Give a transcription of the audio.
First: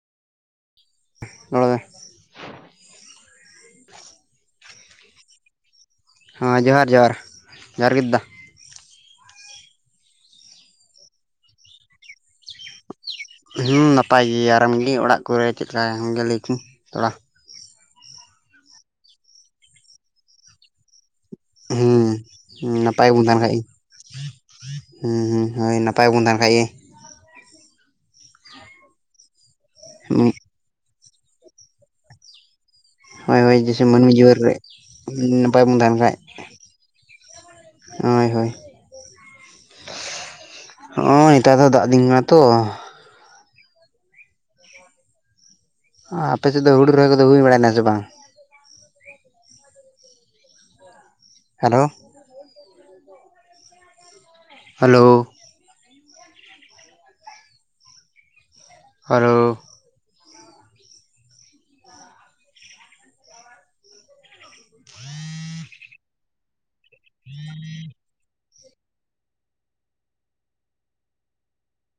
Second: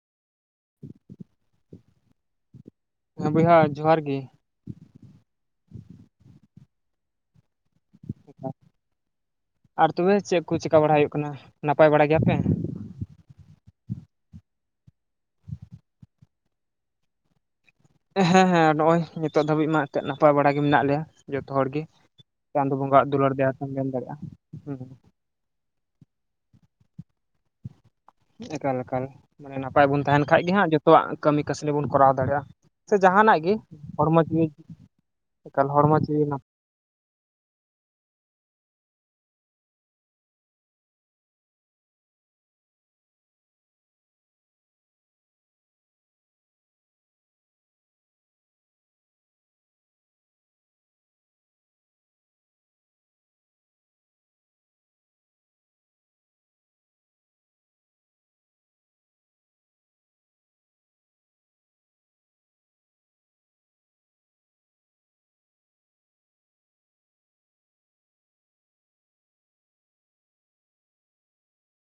ᱨᱚᱲ ᱢᱮ, ᱦᱮᱸ ᱵᱚᱭᱦᱟ ᱡᱚᱦᱟᱨ ᱜᱮ। ᱦᱚᱸ ᱡᱚᱦᱟᱨ ᱡᱚᱦᱟᱨ ᱡᱚᱦᱟᱨ ᱜᱮᱫ ᱫᱟ। ᱟᱨ ᱛᱚᱵᱮ ᱪᱮᱫ ᱠᱚ ᱪᱮᱠᱟ ᱵᱟᱲᱟ ᱦᱩᱭᱩᱜ ᱠᱟᱱᱟ, ᱱᱟᱯᱟᱭ ᱵᱟᱲᱟᱭ ᱜᱮᱭᱟᱯᱮ? ᱦᱩᱸ ᱱᱟᱯᱟᱭ [unintelligible] ᱜᱮᱭᱟᱞᱤᱧ ᱚᱲᱟᱜ ᱠᱚᱨᱮ ᱜᱮ [unintelligible] ᱞᱮᱠᱤᱱ ᱛᱷᱚᱲᱟ, ᱦᱮᱸ ᱦᱮᱸ ᱱᱚᱜ ᱚᱭ ᱱᱤᱛᱚᱜ ᱫᱷᱟᱹᱵᱤᱡ ᱢᱟ ᱮᱱᱛᱮ ᱱᱟᱯᱟᱭ ᱵᱟᱲᱟ ᱜᱮ ᱢᱮᱱᱟᱜ ᱞᱮᱭᱟ। ᱡᱚᱛᱚ ᱦᱚᱲ ᱜᱮ, ᱪᱟᱸᱫᱳ ᱦᱮᱸ ᱵᱚᱸᱜᱟᱣᱟᱜ ᱱᱟᱯᱟᱭ ᱫᱩᱞᱟᱹᱲ ᱫᱟᱭᱟ ᱛᱮᱢ ᱢᱮᱱ ᱫᱟᱲᱮᱭᱟᱜᱼᱟ ᱦᱩᱸ। ᱦᱩᱸ ᱦᱩᱸ ᱦᱳᱭ [unintelligible] ᱱᱟᱯᱟᱭ, ᱯᱟᱭ ᱵᱚᱱ ᱛᱟᱦᱮᱱ ᱠᱷᱟᱡ ᱜᱮ। ᱮᱠᱟᱞ ᱮᱠᱟᱞ ᱢᱟᱱᱮ ᱱᱟᱯᱟᱭ ᱵᱚᱱ ᱛᱟᱦᱮᱱ ᱠᱷᱟᱡ ᱜᱮᱦᱟᱸᱜ ᱡᱚᱛᱚ, [unintelligible] ᱡᱚᱛᱚᱣᱟᱜ ᱠᱟᱹᱢᱤ ᱠᱟᱹᱥᱱᱤ ᱵᱚᱱ ᱠᱚᱨᱟᱣ ᱫᱟᱲᱮᱭᱟᱜᱼᱟ। ᱥᱮ ᱡᱟᱦᱟᱱᱟᱜ ᱦᱳᱭ ᱜᱮ, ᱦᱳᱭ ᱡᱮᱭᱥᱮ ᱢᱟᱹᱱᱢᱤ ᱦᱚᱲᱢᱚ ᱡᱤᱭᱚᱱ ᱡᱤᱣᱤ ᱨᱮ ᱱᱟᱯᱟᱭ ᱮᱠᱟᱞ ᱵᱚᱱ ᱛᱟᱦᱮᱱ ᱦᱚᱲᱢᱚ ᱠᱷᱟᱡ ᱡᱤᱣᱤ [unintelligible] ᱱᱟᱯᱟᱭ, ᱦᱳᱭ ᱦᱳᱭ। ᱦᱚᱸᱜᱚᱭ ᱱᱮᱛᱟᱨ ᱫᱚ ᱫᱟᱜ ᱫᱤᱱ ᱠᱟᱱᱟ ᱛᱚ, ᱟᱯᱮᱥᱮᱫ ᱫᱚ ᱦᱩᱲᱩ ᱨᱚᱦᱚᱭ ᱠᱚᱫᱚ ᱦᱩᱭ ᱵᱟᱲᱱᱟ ᱥᱮ ᱵᱟᱝ, ᱦᱮᱞᱳ ᱦᱮᱞᱳ ᱦᱮᱞᱳ